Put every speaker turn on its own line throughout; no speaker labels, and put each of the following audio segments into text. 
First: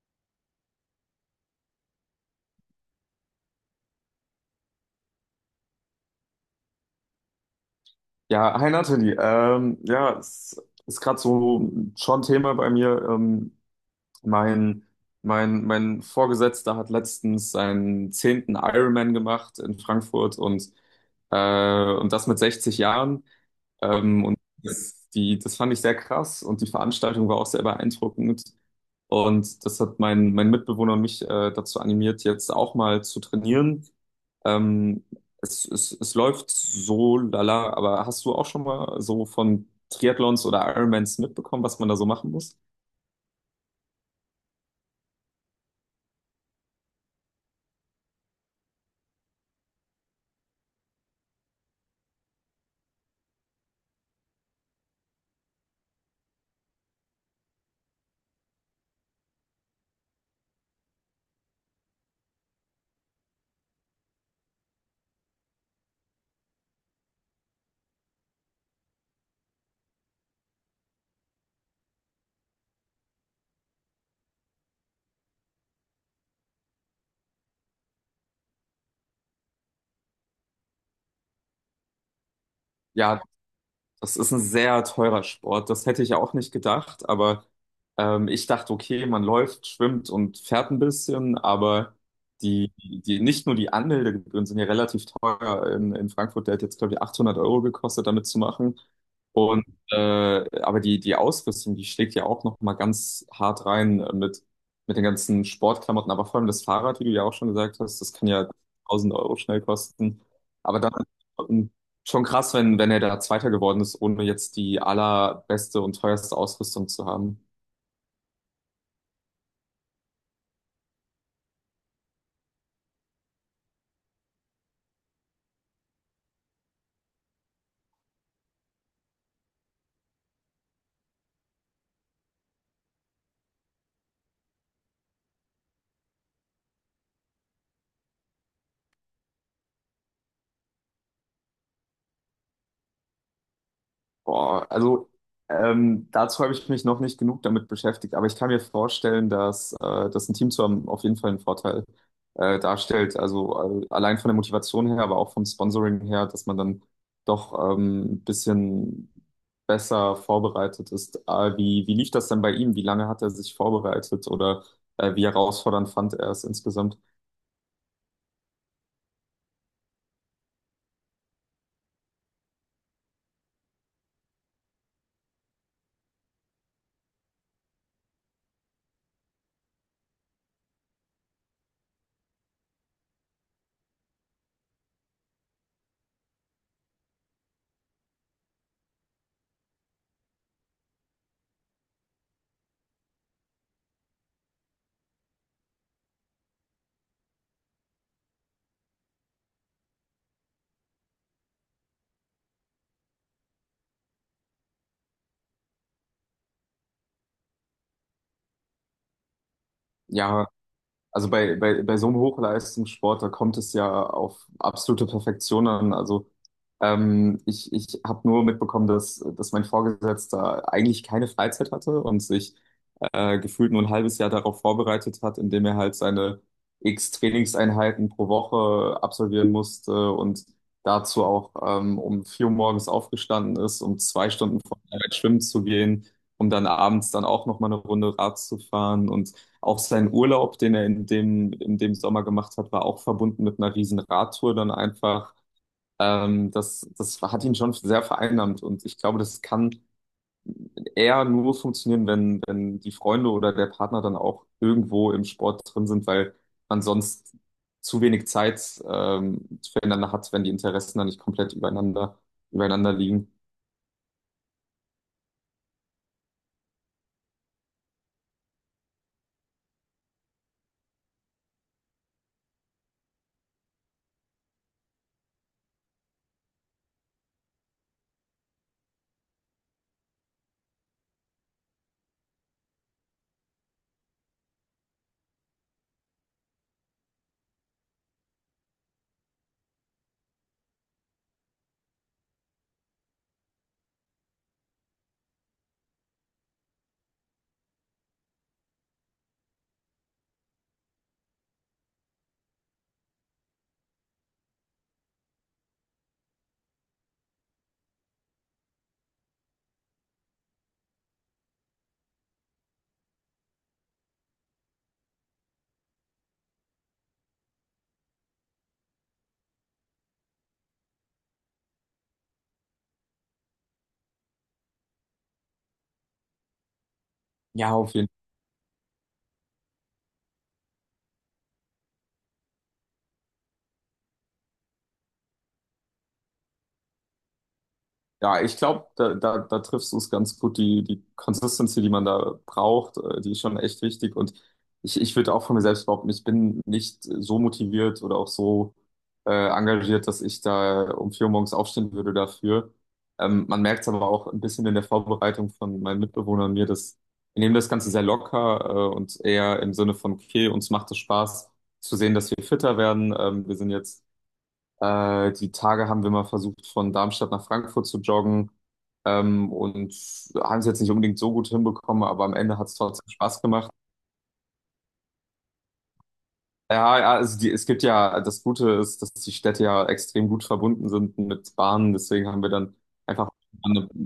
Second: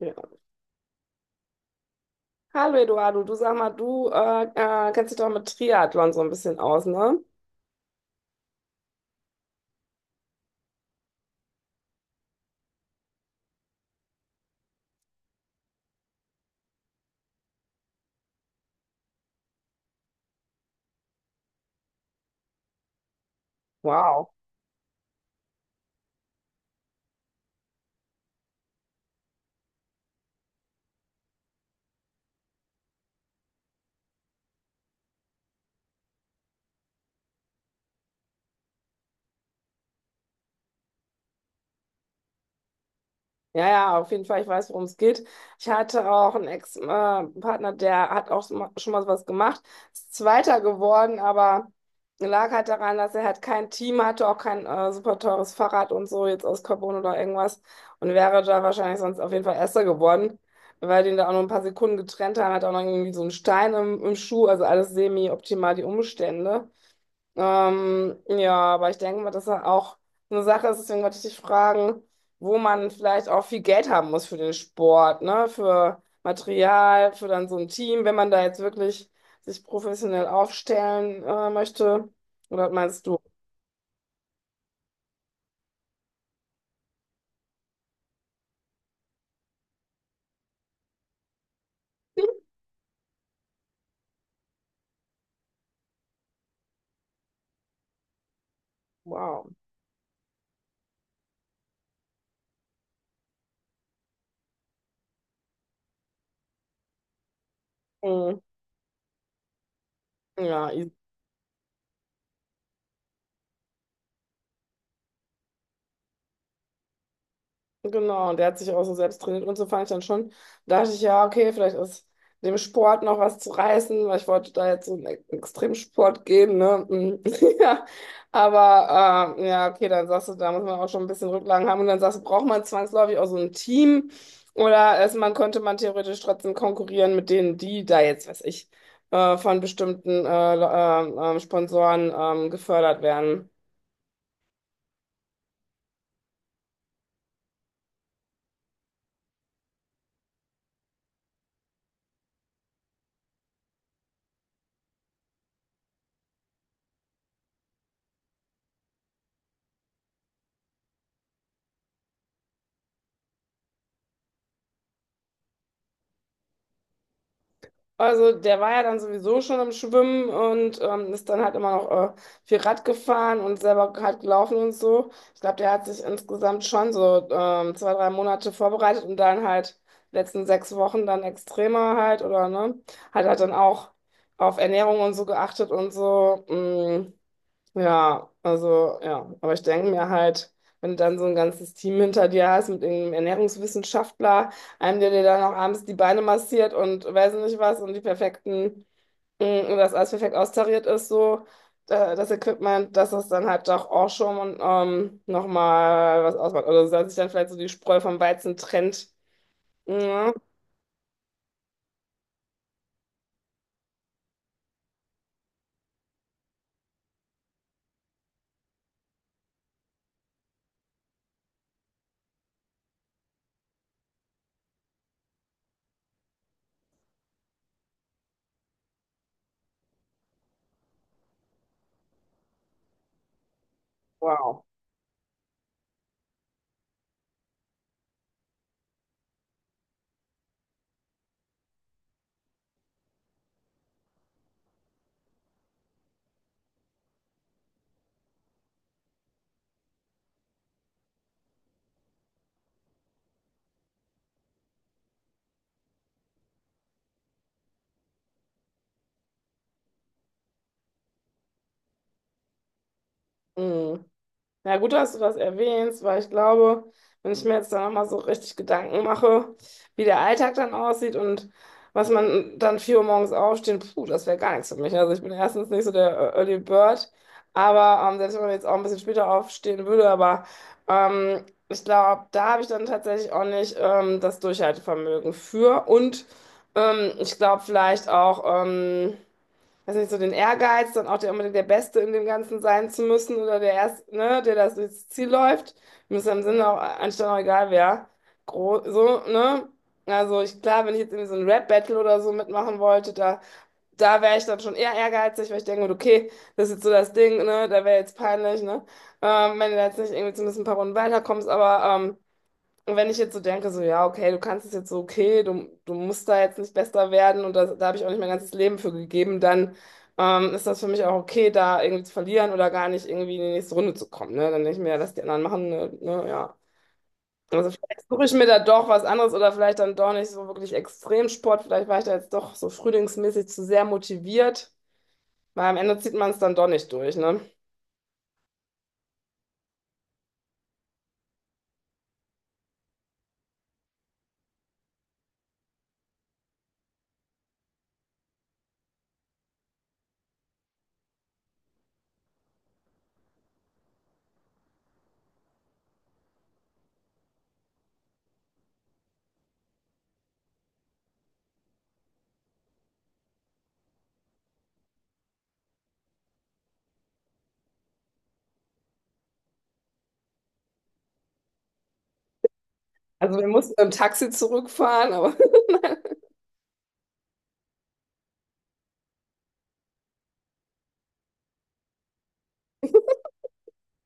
Ja. Hallo Eduardo, du sag mal, du kennst dich doch mit Triathlon so ein bisschen aus, ne?
Ja, hi Nathalie. Ja, es ist gerade so schon Thema bei mir. Mein, mein Vorgesetzter hat letztens seinen zehnten Ironman gemacht in Frankfurt und das mit 60 Jahren. Ähm,
Wow.
und das fand ich sehr krass und die Veranstaltung war auch sehr beeindruckend. Und das hat mein Mitbewohner und mich dazu animiert, jetzt auch mal zu trainieren. Ähm, es läuft so lala, aber hast du auch schon mal so von Triathlons oder Ironmans mitbekommen, was man da so machen muss?
Ja, ja, auf jeden Fall, ich weiß, worum es geht. Ich hatte auch einen Ex-Partner, der hat auch schon mal sowas gemacht, ist Zweiter geworden, aber lag halt daran, dass er halt kein Team hatte, auch kein super teures Fahrrad und so, jetzt aus Carbon oder irgendwas und wäre da wahrscheinlich sonst auf jeden Fall Erster geworden, weil den da auch nur ein paar Sekunden getrennt haben, hat auch noch irgendwie so einen Stein im Schuh, also alles semi-optimal die Umstände. Ja, aber ich denke mal, dass er auch eine Sache ist, deswegen wollte ich dich fragen, wo man vielleicht auch viel Geld haben muss für den Sport, ne? Für Material, für dann so ein Team, wenn man da jetzt wirklich sich professionell aufstellen möchte. Oder meinst du?
Ja, das ist ein sehr teurer Sport. Das hätte ich ja auch nicht gedacht, aber ich dachte, okay, man läuft, schwimmt und fährt ein bisschen, aber nicht nur die Anmeldegebühren sind ja relativ teuer in, Frankfurt. Der hat jetzt, glaube ich, 800 Euro gekostet, damit zu machen.
Wow.
Und aber die Ausrüstung, die schlägt ja auch noch mal ganz hart rein mit den ganzen Sportklamotten, aber vor allem das Fahrrad, wie du ja auch schon gesagt hast, das kann
Mhm.
ja 1000 Euro schnell kosten.
Ja,
Aber dann schon krass, wenn, er da Zweiter geworden ist, ohne jetzt die allerbeste und teuerste Ausrüstung zu haben.
genau, und der hat sich auch so selbst trainiert und so fand ich dann schon, da dachte ich, ja, okay, vielleicht ist dem Sport noch was zu reißen, weil ich wollte da jetzt so einen Extremsport gehen, ne? Ja, aber ja, okay, dann sagst du, da muss man auch schon ein bisschen Rücklagen haben und dann sagst du, braucht man zwangsläufig auch so ein Team oder ist man, könnte man theoretisch trotzdem konkurrieren mit denen, die da jetzt, weiß ich, von bestimmten Sponsoren gefördert werden.
Boah, also dazu habe ich mich noch nicht genug damit beschäftigt, aber ich kann mir vorstellen, dass ein Team zu haben auf jeden Fall einen Vorteil darstellt. Also allein von der Motivation her, aber auch vom Sponsoring her, dass man dann doch ein bisschen besser vorbereitet ist. Wie lief das denn bei ihm? Wie lange hat er sich vorbereitet oder wie herausfordernd fand er es insgesamt?
Also der war ja dann sowieso schon im Schwimmen und ist dann halt immer noch viel Rad gefahren und selber halt gelaufen und so. Ich glaube, der hat sich insgesamt schon so zwei, drei Monate vorbereitet und dann halt letzten sechs Wochen dann extremer halt oder ne, hat halt dann auch auf Ernährung und so geachtet und so. Mm. Ja, also ja, aber ich denke mir halt, wenn du dann so ein ganzes Team hinter dir hast mit irgendeinem Ernährungswissenschaftler, einem, der dir dann auch abends die Beine massiert und weiß nicht was und die perfekten, und das alles perfekt austariert ist, so das Equipment, dass das dann halt doch auch schon und, nochmal was ausmacht. Oder dass sich dann vielleicht so die Spreu vom Weizen trennt. Ja,
Ja, also bei, so einem Hochleistungssport, da kommt es ja auf absolute Perfektion an. Also ich habe nur mitbekommen, dass mein Vorgesetzter eigentlich keine Freizeit hatte und sich gefühlt nur ein halbes Jahr darauf vorbereitet hat, indem er halt seine X Trainingseinheiten pro Woche absolvieren musste und dazu auch um 4 Uhr morgens aufgestanden ist, um 2 Stunden
wow.
vor der Arbeit schwimmen zu gehen, um dann abends dann auch nochmal eine Runde Rad zu fahren und auch sein Urlaub, den er in dem Sommer gemacht hat, war auch verbunden mit einer riesen Radtour dann einfach. Das hat ihn schon sehr vereinnahmt und ich glaube, das kann eher nur funktionieren, wenn die Freunde oder der Partner dann auch irgendwo im Sport drin sind, weil man sonst zu wenig Zeit füreinander hat, wenn die Interessen dann nicht komplett übereinander liegen.
Mhm. Na gut, dass du das erwähnst, weil ich glaube, wenn ich mir jetzt da nochmal so richtig Gedanken mache, wie der Alltag dann aussieht und was man dann 4 Uhr morgens aufstehen, puh, das wäre gar nichts für mich. Also ich bin erstens nicht so der Early Bird, aber selbst wenn man jetzt auch ein bisschen später aufstehen würde, aber ich glaube, da habe ich dann tatsächlich auch nicht das Durchhaltevermögen für und ich glaube vielleicht auch, weiß nicht, so den Ehrgeiz, dann auch der, unbedingt der Beste in dem Ganzen sein zu müssen oder der Erst, ne, der das durchs Ziel läuft. Mir ist am Sinne auch, anstatt auch egal wer. Gro so, ne? Also ich, klar, wenn ich jetzt irgendwie so ein Rap-Battle oder so mitmachen wollte, da, da wäre ich dann schon eher ehrgeizig, weil ich denke, okay, das ist jetzt so das Ding, ne? Da wäre jetzt peinlich, ne? Wenn du da jetzt nicht irgendwie zumindest ein paar Runden weiterkommst, aber und wenn ich jetzt so denke, so, ja, okay, du kannst es jetzt so, okay, du musst da jetzt nicht besser werden und das, da habe ich auch nicht mein ganzes Leben für gegeben, dann ist das für mich auch okay, da irgendwie zu verlieren oder gar nicht irgendwie in die nächste Runde zu kommen. Ne? Dann denke ich mir, ja, lass die anderen machen, ne, ne, ja. Also
Ja, auf
vielleicht
jeden Fall.
suche ich mir da doch was anderes oder vielleicht dann doch nicht so wirklich Extremsport. Vielleicht war ich da jetzt doch so frühlingsmäßig zu sehr motiviert, weil am Ende zieht man es dann doch nicht durch, ne?
Ja, ich glaube, da triffst du es ganz gut. Die Consistency, die man da braucht, die ist schon echt wichtig. Und ich würde auch von mir selbst behaupten, ich bin nicht so motiviert oder auch so engagiert, dass ich da um 4 Uhr morgens aufstehen würde dafür. Man merkt es aber auch ein bisschen in der Vorbereitung von meinen Mitbewohnern und mir, dass wir nehmen das Ganze sehr locker und eher im Sinne von, okay, uns macht es Spaß zu sehen, dass wir fitter werden. Wir sind jetzt die Tage haben wir mal versucht, von Darmstadt nach Frankfurt zu joggen und haben es jetzt nicht unbedingt so gut hinbekommen, aber am Ende hat es trotzdem
Also
Spaß
wir
gemacht.
mussten im Taxi zurückfahren, aber
Ja, ja, also es gibt ja, das Gute ist, dass die Städte ja extrem gut verbunden sind mit Bahnen, deswegen haben wir dann einfach,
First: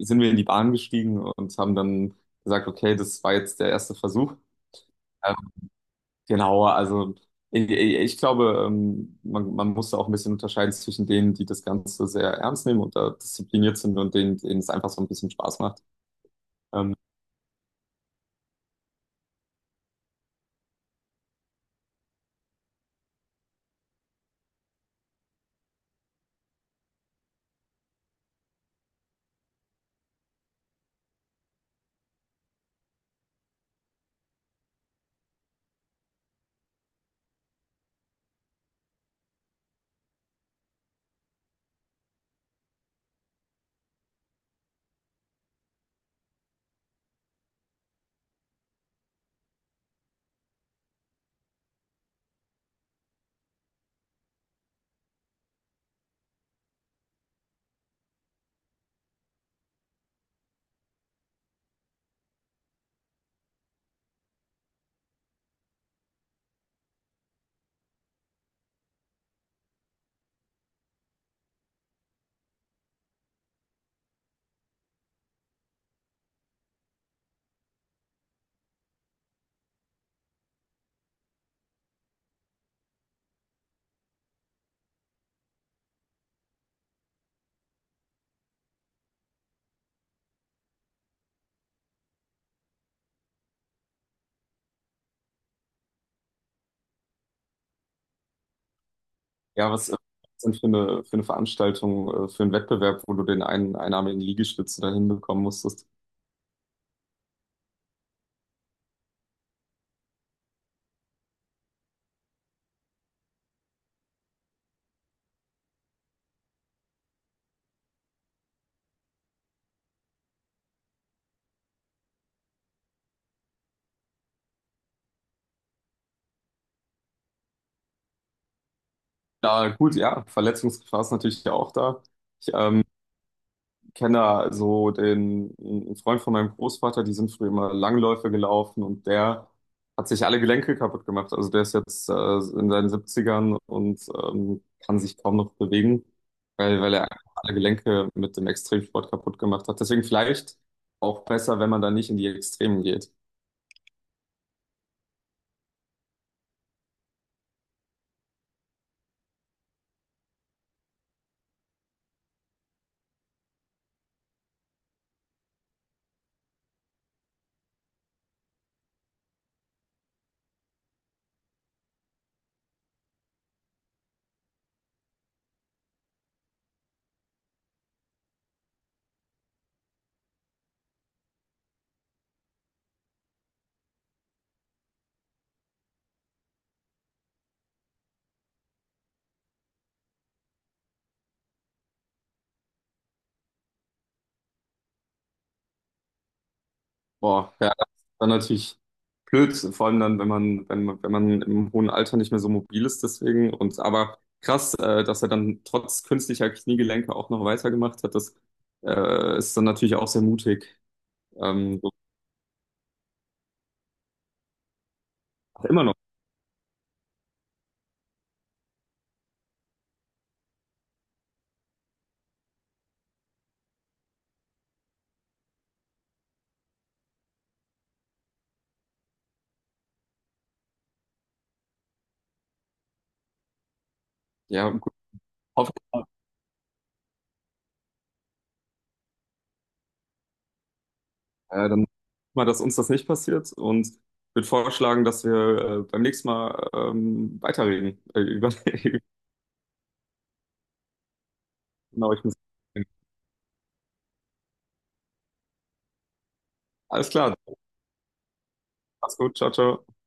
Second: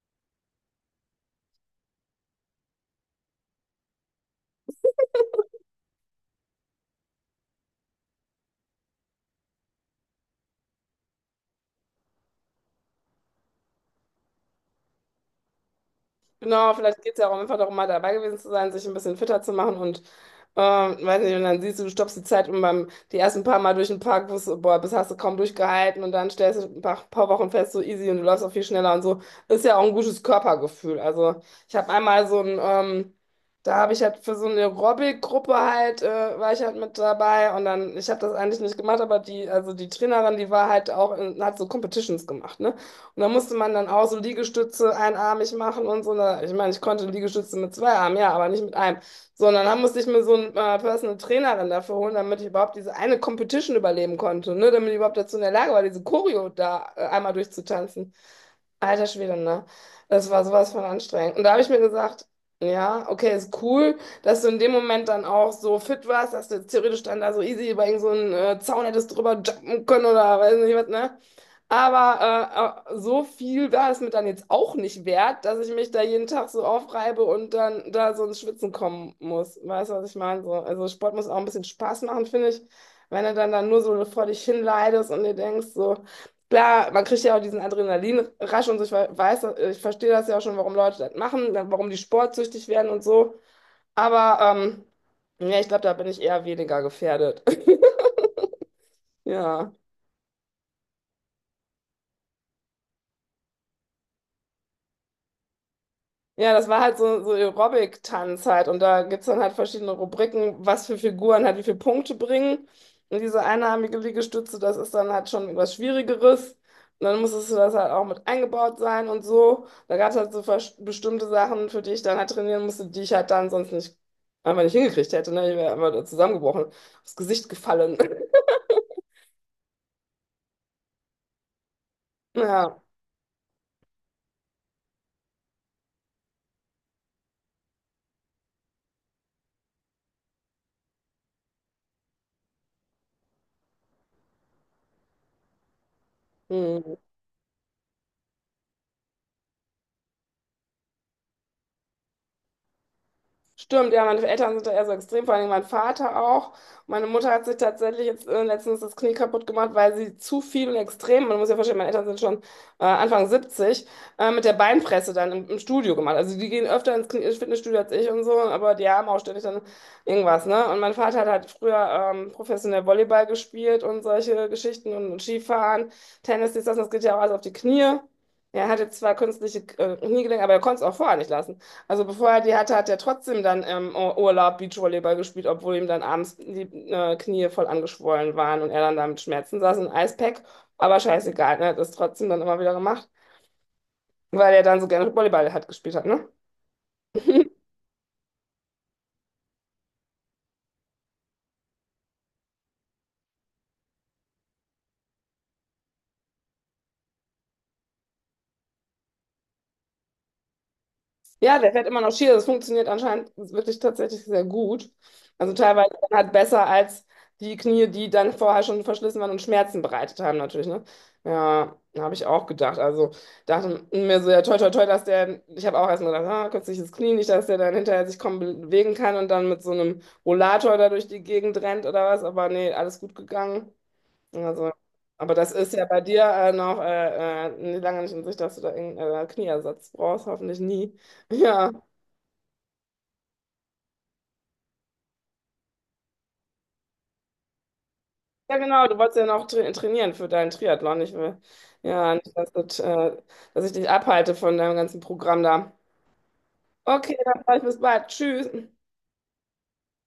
sind wir in die Bahn gestiegen und haben dann gesagt, okay, das war jetzt der erste Versuch. Genau, also ich glaube, man muss da auch ein bisschen unterscheiden zwischen denen, die das Ganze sehr ernst nehmen und da diszipliniert sind und denen, denen es einfach so ein bisschen Spaß macht.
genau,
Ähm,
vielleicht geht es ja auch einfach darum, mal dabei gewesen zu sein, sich ein bisschen fitter zu machen und weiß nicht, und dann siehst du, du stoppst die Zeit und beim die ersten paar Mal durch den Park, wusstest, du, boah, bis hast du kaum durchgehalten und dann stellst du ein paar Wochen fest, so easy und du läufst auch viel schneller und so. Ist ja auch ein gutes Körpergefühl. Also ich habe einmal so ein, da habe ich halt für so eine Aerobic-Gruppe halt, war ich halt mit dabei und dann, ich habe das eigentlich nicht gemacht, aber die, also die Trainerin, die war halt auch, in, hat so Competitions gemacht, ne? Und da musste man dann auch so Liegestütze einarmig machen und so. Na, ich meine, ich konnte Liegestütze mit zwei Armen, ja, aber nicht mit einem. Sondern dann musste ich mir so einen Personal Trainer dann dafür holen, damit ich überhaupt diese eine Competition überleben konnte, ne? Damit ich überhaupt dazu in der Lage war, diese Choreo da einmal durchzutanzen. Alter Schwede, ne? Das war sowas von anstrengend. Und da habe ich mir gesagt, ja, okay, ist cool, dass du in dem Moment dann auch so fit warst, dass du theoretisch dann da so easy über irgend so einen Zaun hättest drüber jumpen können oder weiß nicht was, ne? Aber so viel war es mir dann jetzt auch nicht wert, dass ich mich da jeden Tag so aufreibe und dann da so ins Schwitzen kommen muss. Weißt du, was ich meine? So, also Sport muss auch ein bisschen Spaß machen, finde ich. Wenn du dann nur so vor dich hinleidest und dir denkst so, klar, man kriegt ja auch diesen Adrenalinrausch und so, ich weiß, ich verstehe das ja auch schon, warum Leute das machen, dann warum die sportsüchtig werden und so. Aber ja, ich glaube, da bin ich eher weniger gefährdet.
ja,
Ja.
was ist denn für eine Veranstaltung, für einen Wettbewerb, wo du den einen einarmigen Liegestütze da hinbekommen musstest?
Ja, das war halt so, so Aerobic-Tanz halt. Und da gibt es dann halt verschiedene Rubriken, was für Figuren halt wie viele Punkte bringen. Und diese einarmige Liegestütze, das ist dann halt schon was Schwierigeres. Und dann musstest du das halt auch mit eingebaut sein und so. Da gab es halt so bestimmte Sachen, für die ich dann halt trainieren musste, die ich halt dann sonst nicht einfach nicht hingekriegt hätte. Ne? Ich wäre einfach zusammengebrochen, aufs Gesicht gefallen.
Da, gut, ja, Verletzungsgefahr ist natürlich auch da. Ich,
Ja.
ähm, kenne da so den einen Freund von meinem Großvater, die sind früher immer Langläufe gelaufen und der hat sich alle Gelenke kaputt gemacht. Also der ist jetzt in seinen Siebzigern und kann sich kaum noch bewegen, weil,
Hm.
weil er einfach alle Gelenke mit dem Extremsport kaputt gemacht hat. Deswegen vielleicht auch besser, wenn man da nicht in die Extremen geht.
Stimmt, ja, meine Eltern sind da eher so extrem, vor allem mein Vater auch. Meine Mutter hat sich tatsächlich jetzt letztens das Knie kaputt gemacht, weil sie zu viel und extrem, man muss ja verstehen, meine Eltern sind schon Anfang 70, mit der Beinpresse dann im Studio gemacht. Also die gehen öfter ins ins Fitnessstudio als ich und so, aber die haben auch ständig dann irgendwas, ne? Und mein Vater hat halt früher professionell Volleyball gespielt und solche Geschichten und Skifahren, Tennis, dies, das, und das geht ja auch alles auf die Knie. Ja, er hat jetzt zwar künstliche Kniegelenke, aber er konnte es auch vorher nicht lassen. Also bevor er die hatte, hat er trotzdem dann im Urlaub Beachvolleyball gespielt, obwohl ihm dann abends die Knie voll angeschwollen waren und er dann da mit Schmerzen saß, ein Eispack. Aber scheißegal, ne? Er hat das trotzdem dann immer wieder gemacht, weil er dann so gerne Volleyball hat gespielt hat, ne?
Boah, ja, das ist dann natürlich blöd, vor allem dann, wenn man im hohen Alter nicht mehr so mobil ist, deswegen. Und aber krass, dass er dann trotz künstlicher Kniegelenke auch noch weitergemacht hat, das ist dann natürlich auch sehr mutig.
Ja, der
Ähm,
fährt
so,
immer noch Ski. Das funktioniert anscheinend wirklich tatsächlich sehr gut. Also
immer
teilweise
noch.
dann halt besser als die Knie, die dann vorher schon verschlissen waren und Schmerzen bereitet haben, natürlich, ne? Ja, habe ich auch gedacht. Also dachte mir so, ja, toi, toi, toi, dass der, ich habe auch erst mal gedacht, ah, künstliches Knie, nicht, dass der dann hinterher sich kaum bewegen kann und dann mit so einem Rollator da durch die Gegend rennt oder was. Aber nee, alles gut gegangen.
Ja,
Also,
gut,
aber das ist
hoffe, ich
ja bei
mal,
dir noch nee, lange nicht in Sicht, dass du da irgendeinen Knieersatz brauchst, hoffentlich nie. Ja.
dann mal, dass uns das nicht passiert und würde vorschlagen, dass wir beim nächsten Mal weiterreden. Über,
Ja, genau, du wolltest ja noch trainieren für deinen Triathlon. Ich will
genau,
ja
ich muss.
nicht, dass, das, dass ich dich abhalte von deinem ganzen Programm da.
Alles
Okay,
klar,
dann sag ich bis bald. Tschüss.
mach's gut, ciao, ciao.